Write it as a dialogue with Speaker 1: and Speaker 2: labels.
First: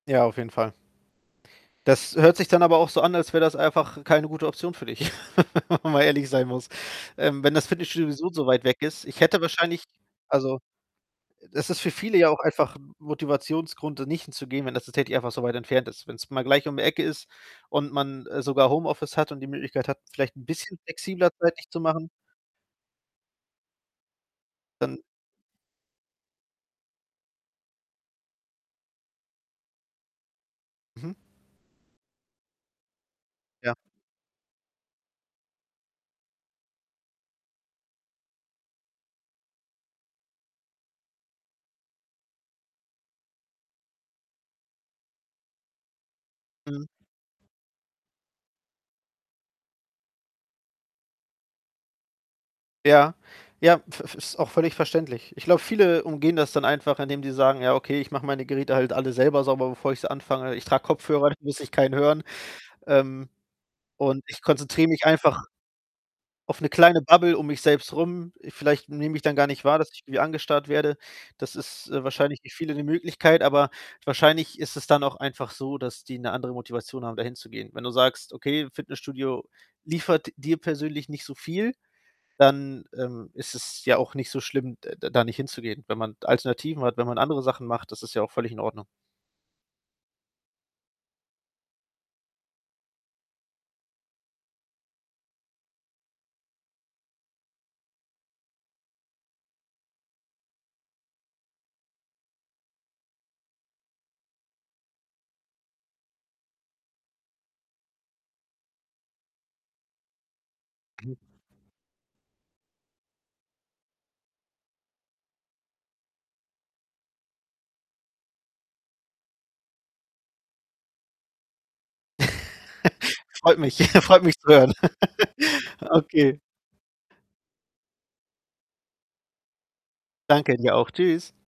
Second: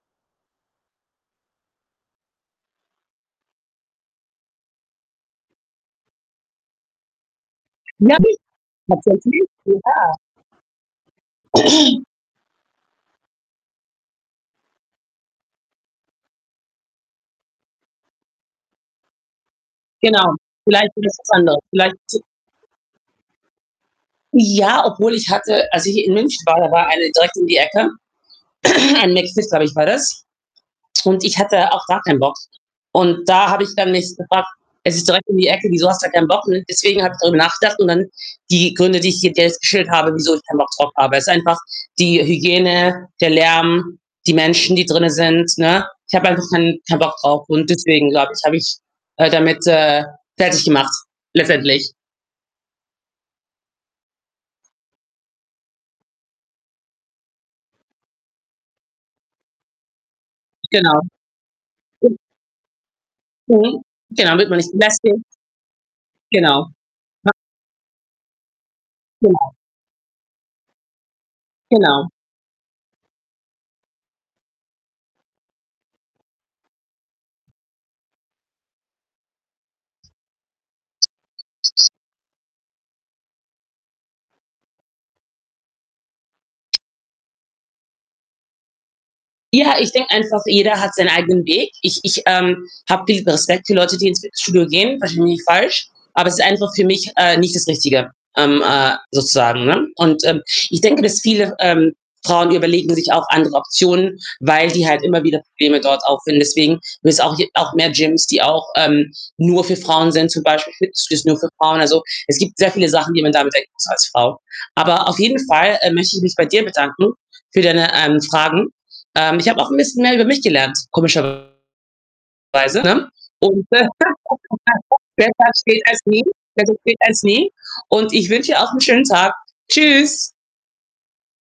Speaker 1: Ja, auf jeden Fall. Das hört sich dann aber auch so an, als wäre das einfach keine gute Option für dich. Wenn man ehrlich sein muss. Ähm, wenn das Fitnessstudio sowieso
Speaker 2: [unintelligible]
Speaker 1: so weit weg
Speaker 2: Hat
Speaker 1: ist
Speaker 2: sie
Speaker 1: ich hätte
Speaker 2: erzählt. [unintelligible]
Speaker 1: wahrscheinlich also, e es ist für viele ja auch einfach 'n Motivationsgrund, da nicht hinzugehen, wenn das tatsächlich einfach so weit entfernt ist. Wenn's mal gleich um die Ecke ist und man, äh, sogar Homeoffice hat und die Möglichkeit hat,
Speaker 2: Genau.
Speaker 1: vielleicht 'n bisschen
Speaker 2: Vielleicht [unintelligible]
Speaker 1: flexibler
Speaker 2: andere.
Speaker 1: zeitlich zu
Speaker 2: Vielleicht
Speaker 1: machen
Speaker 2: zu Ja,
Speaker 1: dann
Speaker 2: obwohl ich hatte als ich in München war, da war eine direkt um die Ecke. Ein McFIT, glaube ich, war das
Speaker 1: Mhm.
Speaker 2: und ich hatte auch gar keinen Bock und da habe ich
Speaker 1: Ja.
Speaker 2: dann mich gefragt: „Es ist direkt um die Ecke, wieso hast du keinen Bock?“, ne? Deswegen habe ich darüber nachgedacht und dann die Gründe, die ich dir jetzt geschildert habe, wieso ich keinen Bock drauf habe ist einfach die Hygiene, der Lärm, die Menschen, die drinnen sind, ne? Ich habe einfach kein
Speaker 1: Mhm.
Speaker 2: keinen Bock drauf und deswegen, glaube ich, habe ich, äh, damit, äh, fertig gemacht letztendlich.
Speaker 1: Ja. Ja, v v ist auch völlig verständlich. Ich glaube, viele umgehen das dann einfach, indem die sagen: „Ja, okay, ich mache meine Geräte halt alle selber sauber, bevor ich sie anfange. Ich trage
Speaker 2: Genau.
Speaker 1: Kopfhörer, da muss ich keinen
Speaker 2: Und
Speaker 1: hören. Ähm,
Speaker 2: Mhm.
Speaker 1: und
Speaker 2: Genau,
Speaker 1: ich
Speaker 2: damit man nicht so
Speaker 1: konzentriere
Speaker 2: nass
Speaker 1: mich
Speaker 2: wird.
Speaker 1: einfach“ „auf 'ne
Speaker 2: Genau.
Speaker 1: kleine
Speaker 2: [unintelligible]
Speaker 1: Bubble um mich selbst rum.“ Vielleicht nehme ich dann gar
Speaker 2: Genau.
Speaker 1: nicht wahr, dass ich irgendwie angestarrt werde. Das ist, äh,
Speaker 2: Genau.
Speaker 1: wahrscheinlich für viele 'ne Möglichkeit, aber wahrscheinlich ist es dann auch einfach so, dass die 'ne andere Motivation haben, da hinzugehen. Wenn du sagst: „Okay, Fitnessstudio liefert dir persönlich nicht so viel.“, dann, ähm, ist es ja auch nicht so schlimm, de d da nicht hinzugehen. Wenn man Alternativen hat, wenn man andere Sachen macht, das ist ja auch völlig in Ordnung.
Speaker 2: Ja, ich denke einfach, jeder hat seinen eigenen Weg. Ich ich, ähm, habe viel Respekt für Leute, die ins Fitnessstudio gehen, versteh mich nicht falsch. Aber es ist einfach für mich, äh, nicht das Richtige, ähm, äh, sozusagen, ne, und, ähm, ich denke, dass viele, ähm, Frauen, die überlegen sich auch andere Optionen, weil die halt immer wieder Probleme dort auffinden. Deswegen [unintelligible] es auch j auch mehr Gyms, die auch, ähm, nur für Frauen sind, zum Beispiel
Speaker 1: Mhm.
Speaker 2: Fitnessstudios nur für Frauen. Also, es gibt sehr viele Sachen, die man da bedenken muss als Frau. Aber auf jeden Fall, äh, möchte ich mich bei dir bedanken für deine, ähm, Fragen. Ähm, ich habe auch 'n bisschen mehr über mich gelernt, komischerweise, ne?
Speaker 1: Freut mich.
Speaker 2: [unintelligible]
Speaker 1: Freut mich zu hören.
Speaker 2: besser spät als nie,
Speaker 1: Okay.
Speaker 2: besser spät als nie und ich wünsche dir auch 'n schönen Tag. Tschüss.
Speaker 1: Danke dir auch. Tschüss.